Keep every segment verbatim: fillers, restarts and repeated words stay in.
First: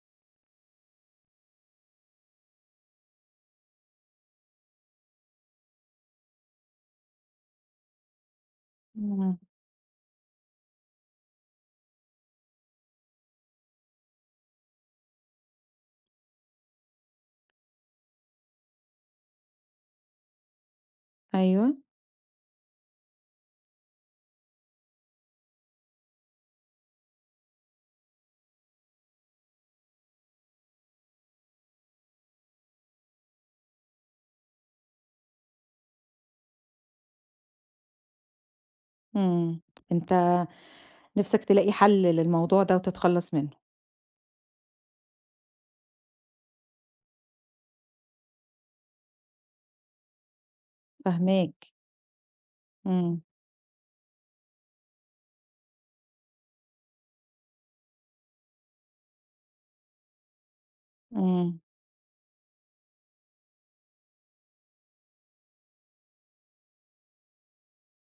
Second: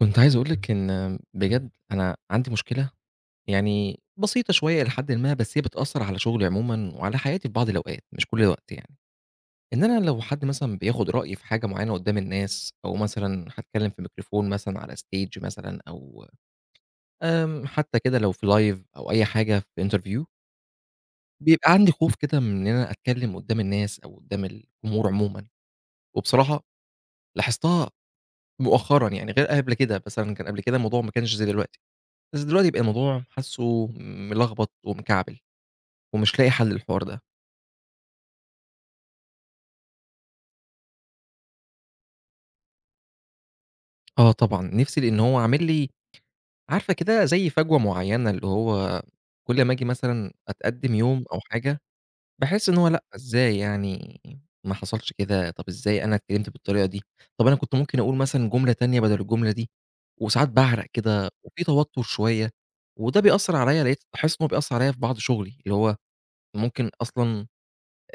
كنت عايز أقول لِك إن بجد أنا عندي مشكلة يعني بسيطة شوية إلى حدٍ ما، بس هي بتأثّر على شغلي عمومًا وعلى حياتي في بعض الأوقات، مش كل الوقت يعني. إمم. إن أنا لو حد مثلًا بياخد رأيي في حاجة معيّنة قدّام الناس أو مثلًا هاتكلّم في ميكروفون مثلًا على stage مثلًا أو آمم، حتى كده لو في live أو أي حاجة في interview، بيبقى أيوه. عندي خوف كده من إن أنا أتكلّم قدّام الناس أو قدّام الجمهور عمومًا. وبصراحة لاحظتها مؤخرًا يعني غير قبل كده، مثلًا كان قبل كده الموضوع ما كانش زي دلوقتي. بس دلوقتي بقى الموضوع حاسُّه ملخبط ومكعبل، ومش لاقي حل للحوار ده. إمم. أنت نِفْسك تلاقي حل للموضوع ده وتتخلّص منه؟ آه طبعًا، نِفْسي لإن هو عامل لي عارفة كده زي فجوة معيّنة، اللي هو كل أمّا آجي مثلًا أتقدّم يوم أو فاهماك. حاجة، باحس إن هو لأ، إمم. إزاي يعني ما حصلش كده، طَب إزاي أنا اتكلمت بالطريقة دي، طَب أنا كنت ممكن أقول مثلًا جملة تانية بدل الجملة دي، وساعات باعرق كده إمم. وفي توتُّر شوية، وده بيأثّر عليَّ لقيت باحس إن هو بيأثّر عليَّ في بعض شغلي، اللي هو ممكن أصلًا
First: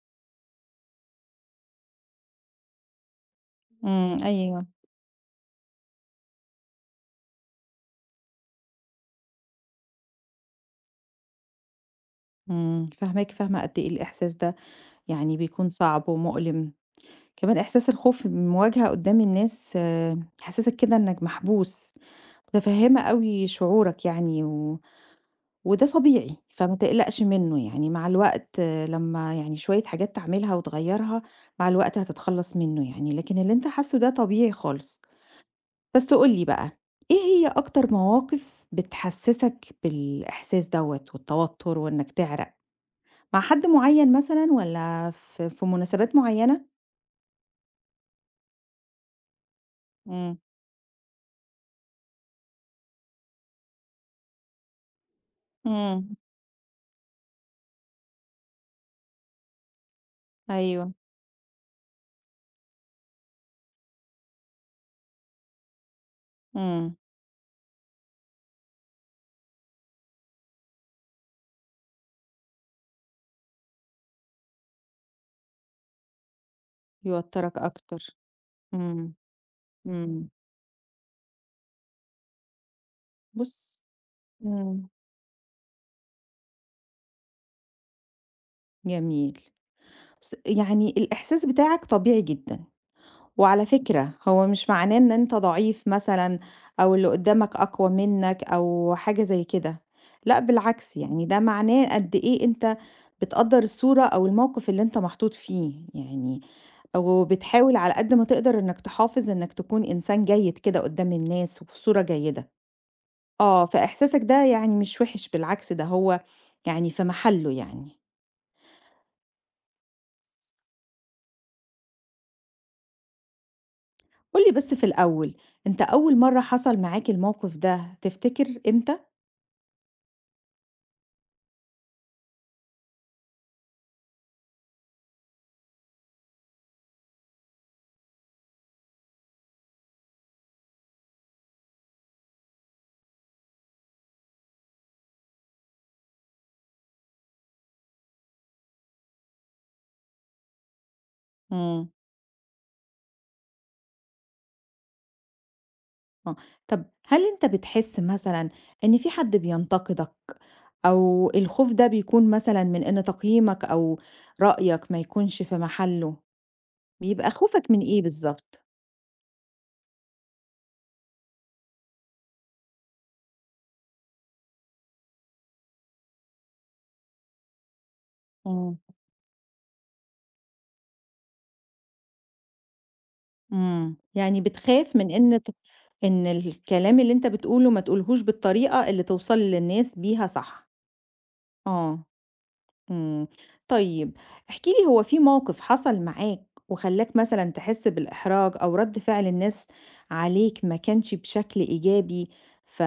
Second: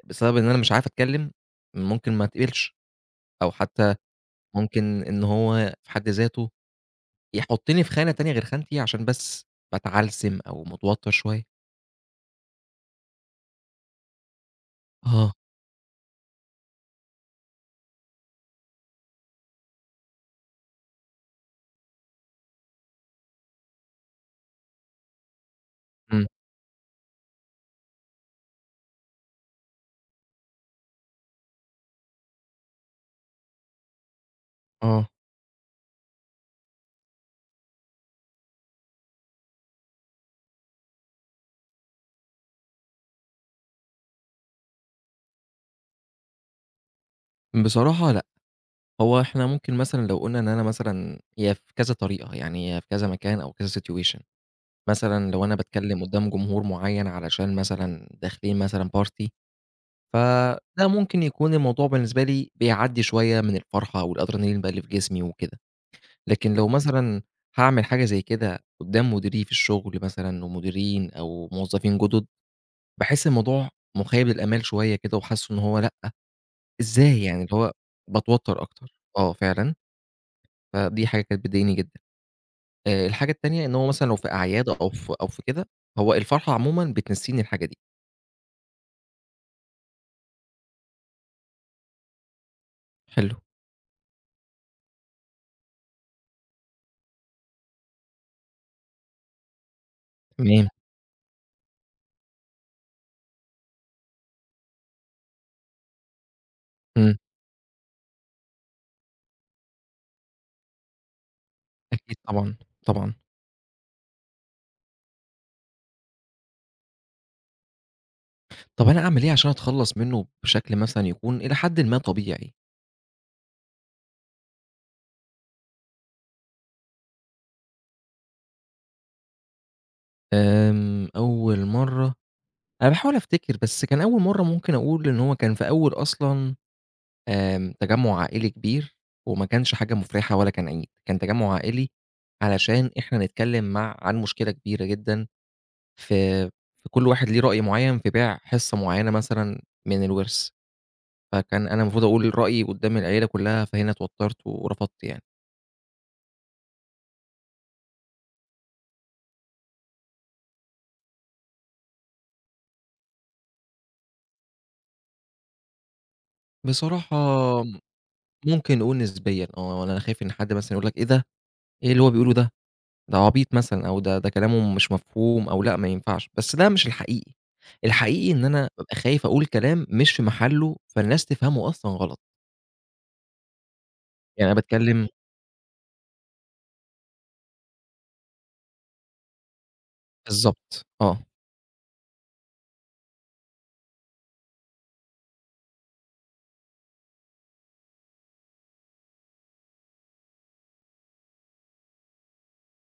بسبب إن أنا مش عارف أتكلم، ممكن ما أتقبلش. أو حتى إمم. أيوه. ممكن إن هو في حد ذاته يحطّني في خانة تانية غير خانتي عشان بس باتعلسم أو متوتر شوية. إمم. فاهماك، فاهمة قد إيه الإحساس ده، آه. يعني بيكون صعب ومؤلم. كمان إحساس الخوف من المواجهة قدّام الناس آه، يحسّسك كده إنك محبوس. متفهّمة أوي شعورك يعني و وده إمم، طبيعي، فما تقلقش منّه. يعني مع الوقت آه، لمّا يعني شوية حاجات تعملها وتغيّرها، مع الوقت هتتخلّص منّه يعني، لكن اللي أنت حاسّه ده طبيعي خالص. آه. بس قُل لي بقى، إيه هي أكتر مواقف بتحسّسك بالإحساس دوّة والتوتُّر وإنّك تعرق؟ مع حد معيّن مثلًا والّا في في مناسبات معيّنة؟ بصراحة لأ، هو إحنا ممكن مثلًا لو إمم. قُلنا إن أنا مثلًا هي في كذا طريقة، يعني هي في كذا مكان أو كذا situation. مثلًا لو أنا باتكلّم إمم. قدّام جمهور معيّن علشان مثلًا داخلين مثلًا party، فده أيوه. ممكن يكون الموضوع بالنسبة لي بيعدّي شوية من الفرحة والأدرينالين بقى اللي في جسمي وكده. لكن لو إمم. مثلًا هاعمل حاجة زي كده قدّام مديري في الشغل مثلًا ومديرين أو موظفين جُدد، باحس الموضوع مُخيّب للآمال شوية كده وحاسه إن هو لأ، إزاي يعني اللي يوتّرك هو أكتر. باتوتّر أكتر. إمم. آه فعلًا، إمم. فدي حاجة كانت بتضايقني جدًا. آآ الحاجة التانية إن بُص. هو مثلًا لو في أعياد إمم. أو في أو في كده، هو الفرحة عمومًا بتنسّيني الحاجة دي. جميل. بُص، يعني الإحساس بتاعك طبيعي جدًا، حلو، وعلى فكرة هو مش معناه إن أنت ضعيف مثلًا أو اللي قدّامك أقوى منّك أو حاجة زي كده. لأ تمام، بالعكس، يعني ده معناه قد إيه أنت بتقدّر الصورة أو الموقف اللي أنت محطوط فيه يعني، إمم، وبتحاول على قد ما تقدر إنك تحافظ إنك تكون إنسان جيد كده قدّام الناس وفي صورة أكيد جيدة. طبعًا، طبعًا. آه. فإحساسك ده يعني مش وِحِش، بالعكس ده هو يعني في محله يعني. طَب أنا أعمل إيه عشان أتخلّص منّه بشكل مثلًا يكون إلى حدٍ ما طبيعي؟ قُل لي بس في الأول، أنت أول مرّة حصل معاك الموقف ده تفتكر إمتى؟ آمم أول مرّة أنا باحاول أفتكر، بس كان أول مرّة ممكن أقول إن هو كان في أول أصلًا آمم، تجمُّع عائلي كبير، وما كانش حاجة مُفرحة ولا كان عيد، كان تجمُّع عائلي علشان إحنا نتكلّم مع عن مشكلة كبيرة جدًا في في كل واحد ليه رأي معيّن في بيع حِصّة معيّنة مثلًا من الوِرث، فكان أنا إمم. المفروض أقول رأيي قُدّام العيلة كلّها، فهنا اتوتّرت ورفضت يعني. آه. طَب هل أنت بتحس مثلًا إن في حد بينتقدك أو الخوف ده بيكون مثلًا من إن تقييمك أو رأيك ما يكونش في محله، بصراحة بيبقى خوفك من إيه بالضبط؟ ممكن نقول نسبيًا آه، أنا خايف إن حد مثلًا يقول لك: "إيه ده؟ إيه اللي هو بيقوله ده؟" ده عبيط مثلًا أو ده ده كلامه مش مفهوم أو لأ ما ينفعش، بس ده مش الحقيقي، الحقيقي إن أنا إمم. بابقى خايف أقول كلام مش في محله فالناس تفهمه أصلًا غلط، إمم. يعني يعني أنا بتخاف باتكلم من إن ت إن الكلام اللي أنت بتقوله ما تقولهوش بالطريقة اللي توصل للناس بيها صح. بالضبط آه، آه. إمم. طيب احكِ لي هو في موقف حصل معاك وخلّاك مثلًا تحس بالإحراج أو رَد فعل الناس عليك ما كانش بشكل إيجابي، ف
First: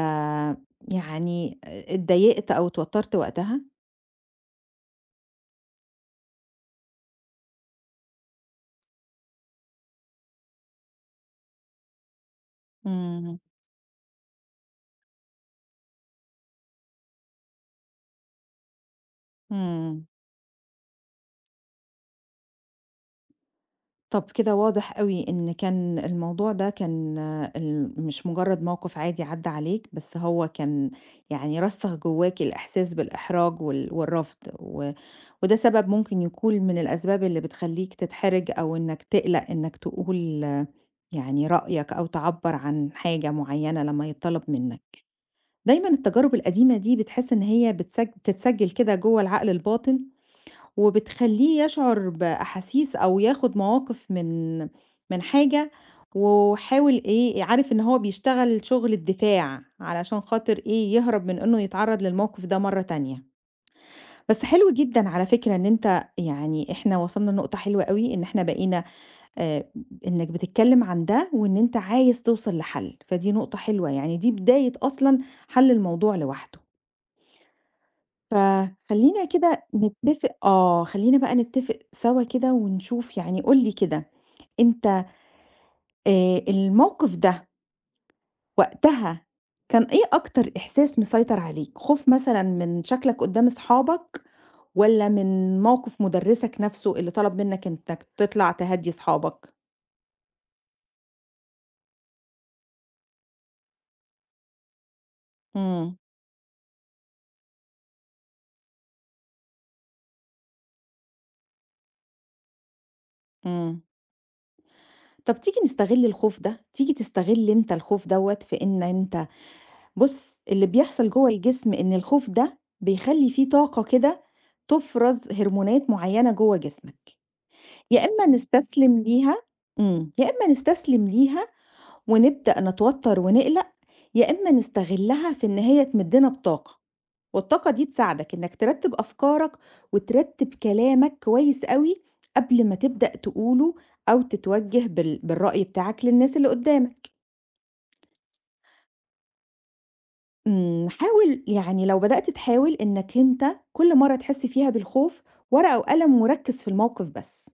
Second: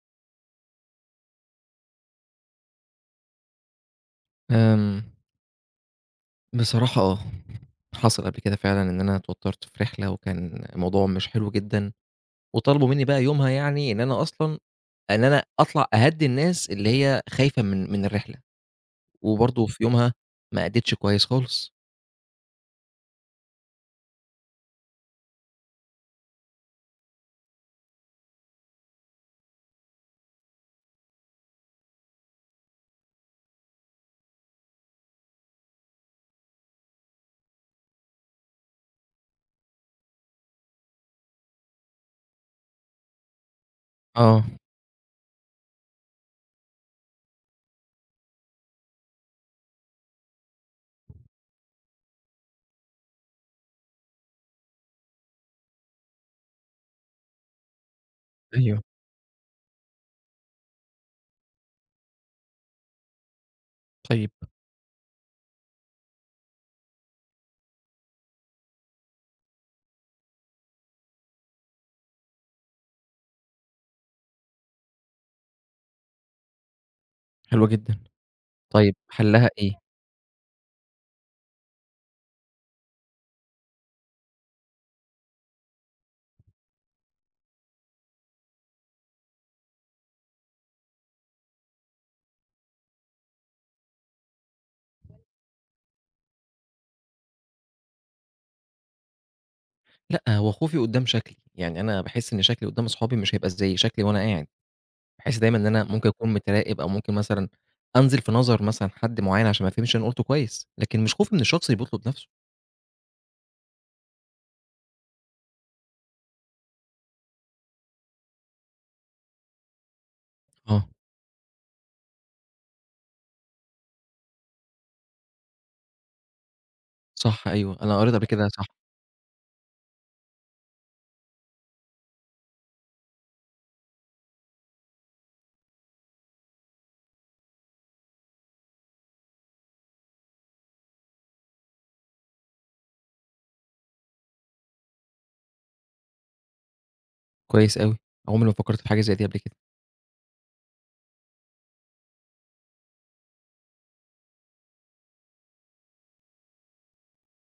يعني أ اتضايقت أو اتوتّرت وقتها؟ آمم، بصراحة آه، حصل قبل كده فعلًا إن أنا اتوترت في رحلة وكان الموضوع مش حلو جدًا، وطلبوا مني بقى إمم. يومها يعني إن أنا أصلًا إن أنا أطلع أهدّي الناس اللي هي خايفة من من الرحلة، وبرضه في إمم. يومها ما أديتش كويس خالص، طَب كده واضح أوي إن كان الموضوع ده كان آه، ال مش مجرّد موقف عادي عدّى عليك، بس هو كان يعني رسّخ جوّاك الإحساس بالإحراج وال والرفض و وده سبب ممكن يكون من الأسباب اللي بتخلّيك تتحرج أو إنك تقلق إنك تقول آه، يعني رأيك أو تعبّر عن حاجة معيّنة لمّا يتطلب آه، منّك. دايمًا التجارب القديمة دي بتحس إن هي بتسج بتتسجّل كده جوّه العقل الباطن، وبتخلّيه يشعر بأحاسيس أو ياخد مواقف من من حاجة، وحاول إيه، عارف إن هو بيشتغل أيوه، شغل الدفاع علشان خاطر إيه، يهرب من إنه يتعرّض للموقف ده مرّة تانية. طيب، بس حلو جدًا على فكرة إن أنت يعني إحنا وصلنا لنقطة حلوة أوي، إن إحنا بقينا آآ إنك بتتكلم عن ده، وإن أنت عايز توصل لحل، فدي نقطة حلوة يعني دي بداية أصلًا حل الموضوع لوحده. حلو جدًا. طيب فخلّينا حلّها كده إيه؟ نتفق آه، خلّينا بقى نتفق سوا كده ونشوف يعني قُل لي كده أنت آآ الموقف ده وقتها كان إيه أكتر إحساس مسيطر عليك، خوف مثلًا من شكلك قدّام أصحابك؟ والّا من موقف مُدرّسك نَفْسه اللي طلب منّك إنّك تطلع تهدّي صحابك؟ لأ، هو خوفي قدّام شكلي، يعني أنا باحس إن شكلي قدّام أصحابي مش هيبقى زي شكلي وأنا قاعد، باحس دايمًا إن أنا إمم. ممكن أكون متراقب أو ممكن مثلًا أنزل في نظر مثلًا حد معيّن عشان ما يفهمش أنا قُلته كويس، لكن مش خوفي من الشخص اللي بيطلب نَفْسه. إمم. طَب تيجي نستغل الخوف ده، تيجي تستغل أنت الخوف دوّة في إن أنت بُص، اللي آه، بيحصل جوّه الجسم إن الخوف ده بيخلّي في طاقة كده تفرَز هرمونات معيّنة جوّه جسمك، صح أيوه، أنا يا قريت قبل إمّا كده صح، نستسلم ليها. إمم. يا إمّا نستسلم ليها ونبدأ نتوتّر ونقلق، يا إمّا نستغلّها في إن هي تمدّنا بطاقة. والطاقة دي تساعدك إنك ترتب أفكارك وترتب كلامك كويس قوي قبل ما تبدأ تقوله أو تتوجه بال- بالرأي بتاعك للناس اللي قدامك. كويس أوي، عمري ما فكّرت في حاجة زي دي قبل كده، أمم، حاول يعني لو بدأت تحاول إنك أنت كل مرة تحس فيها بالخوف ورقة وقلم وركز في الموقف بس،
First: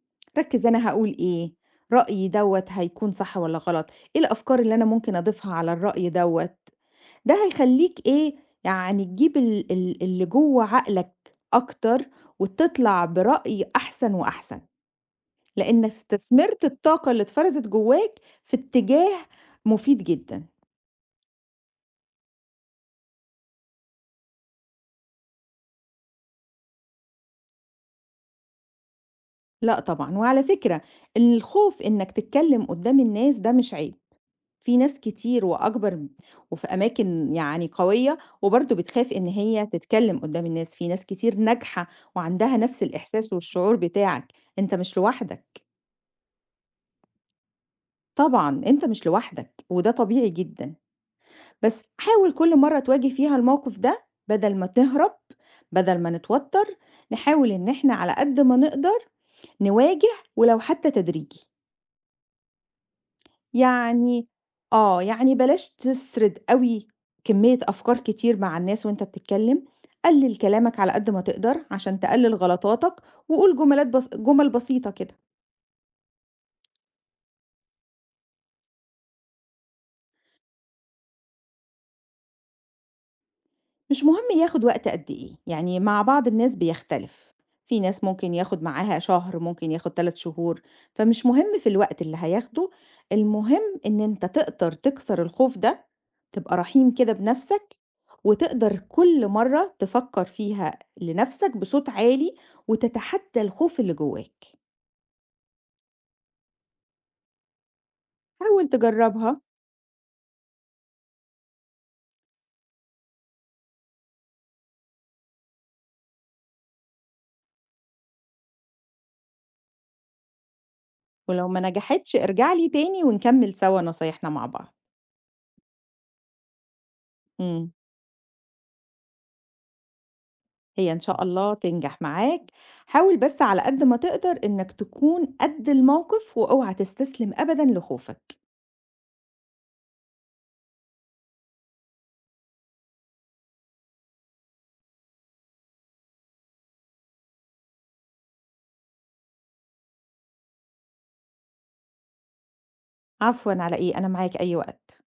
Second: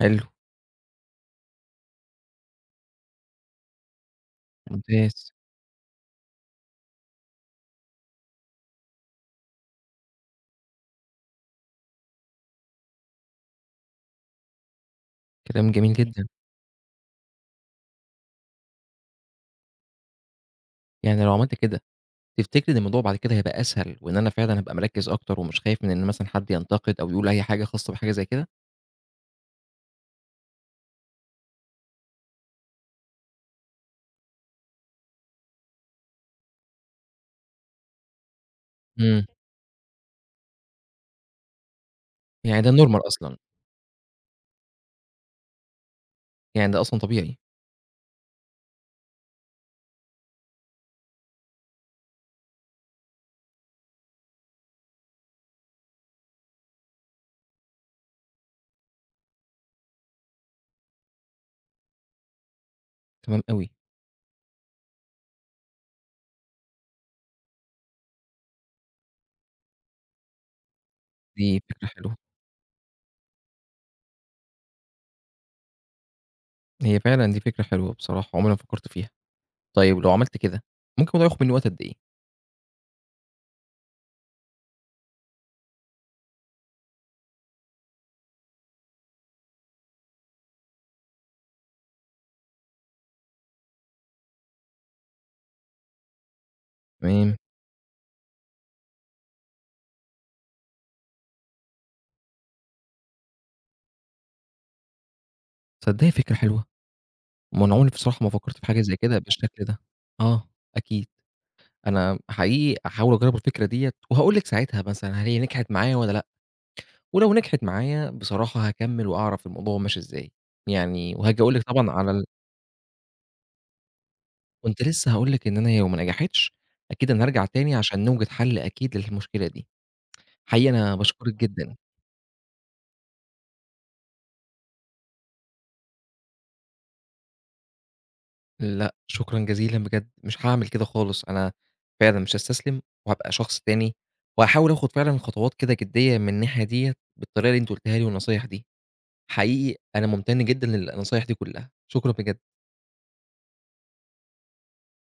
حلو، ركز أنا هقول إيه، رأيي دوت هيكون صح ولا غلط، إيه الأفكار اللي أنا ممكن ممتاز، أضيفها على الرأي دوت. ده هيخلّيك إيه، يعني تجيب ال ال اللي جوّه عقلك أكتر، وتطلع برأي أحسن وأحسن، كلام لإن جميل جدًا، استثمرت الطاقة اللي اتفرزت جوّاك في اتجاه مفيد جدًا. يعني لو عملت كده تفتكري إن الموضوع بعد كده هيبقى أسهل وإن أنا فعلًا هابقى مركّز أكتر ومش خايف من إن مثلًا حد ينتقد أو يقول أي حاجة خاصة بحاجة زي كده؟ لأ طبعًا، وعلى فكرة الخوف إنك تتكلم قدّام الناس ده مش عيب، في ناس كتير وأكبر م وفي أماكن يعني قوية، وبرضه بتخاف إمم، إن هي تتكلم قدّام الناس، في ناس كتير ناجحة وعندها يعني ده نفس normal الإحساس أصلًا. والشعور بتاعك، أنت مش لوحدك. يعني ده أصلًا طبيعي، طبعًا، أنت مش لوحدك، وده طبيعي جدًا، بس حاول كل مرة تواجه فيها الموقف ده بدل ما تهرب، بدل ما نتوتر، نحاول إن إحنا على قد ما نقدر نواجه ولو حتى تدريجي، تمام أوي، يعني آه، يعني بلاش تسرد أوي كمية أفكار كتير مع الناس وأنت بتتكلم، قلِّل كلامك على قد ما دي تقدر فكرة عشان حلوة، تقلِّل غلطاتك، وقُل جملات بس جمل بسيطة كده. هي فعلًا دي فكرة حلوة بصراحة، عمري ما فكّرت فيها. طيب لو عملت كده، ممكن الموضوع ياخد منّي وقت قد إيه؟ مش مهم ياخد وقت قد إيه، يعني مع بعض الناس بيختلف، في ناس ممكن ياخد معاها شهر، ممكن ياخد ثلاثة شهور، فمش مهم في الوقت اللي هياخده، المهم إن أنت تقدر تكسر الخوف ده، تبقى رحيم كده تمام، بنفسك، وتقدر كل مرة تفكر فيها لنفسك بصوت عالي، وتتحدى الخوف اللي جواك، تصدّقي فكرة حلوة، ما أنا عمري بصراحة ما فكّرت في حاول حاجة زي كده تجربها بالشكل ده. آه، أكيد، أنا حقيقي هاحاول أجرّب الفكرة ديّة وهاقول لِك ساعتها مثلًا هل هي نجحت معايا والّا لأ، ولو نجحت معايا بصراحة هاكمّل وأعرف الموضوع ماشي إزاي، يعني وهاجي ولو أقول ما لِك طبعًا على نجحتش ال ارجع لي تاني ونكمل سوا نصايحنا مع بعض. كنت لسه هاقول لِك إن أنا لو ما نجحتش، أكيد أنا هارجع إمم. تاني عشان نوجد حل أكيد للمشكلة دي. حقيقي هي أنا إن شاء باشكرِك الله جدًا، تنجح معاك، حاول بس على قد ما تقدر إنك تكون قد الموقف، واوعى تستسلم أبدًا لخوفك. لأ شكرًا جزيلًا بجد، مش هاعمل كده خالص، أنا فعلًا مش هاستسلم وهابقى شخص تاني، وهاحاول آخد فعلًا خطوات كده جدية من الناحية ديّة بالطريقة اللي أنتِ قُلتيها لي والنصايح دي، حقيقي أنا ممتن جدًا للنصايح دي كلّها، شكرًا بجد. عفوًا على إيه، أنا معاك أي وقت.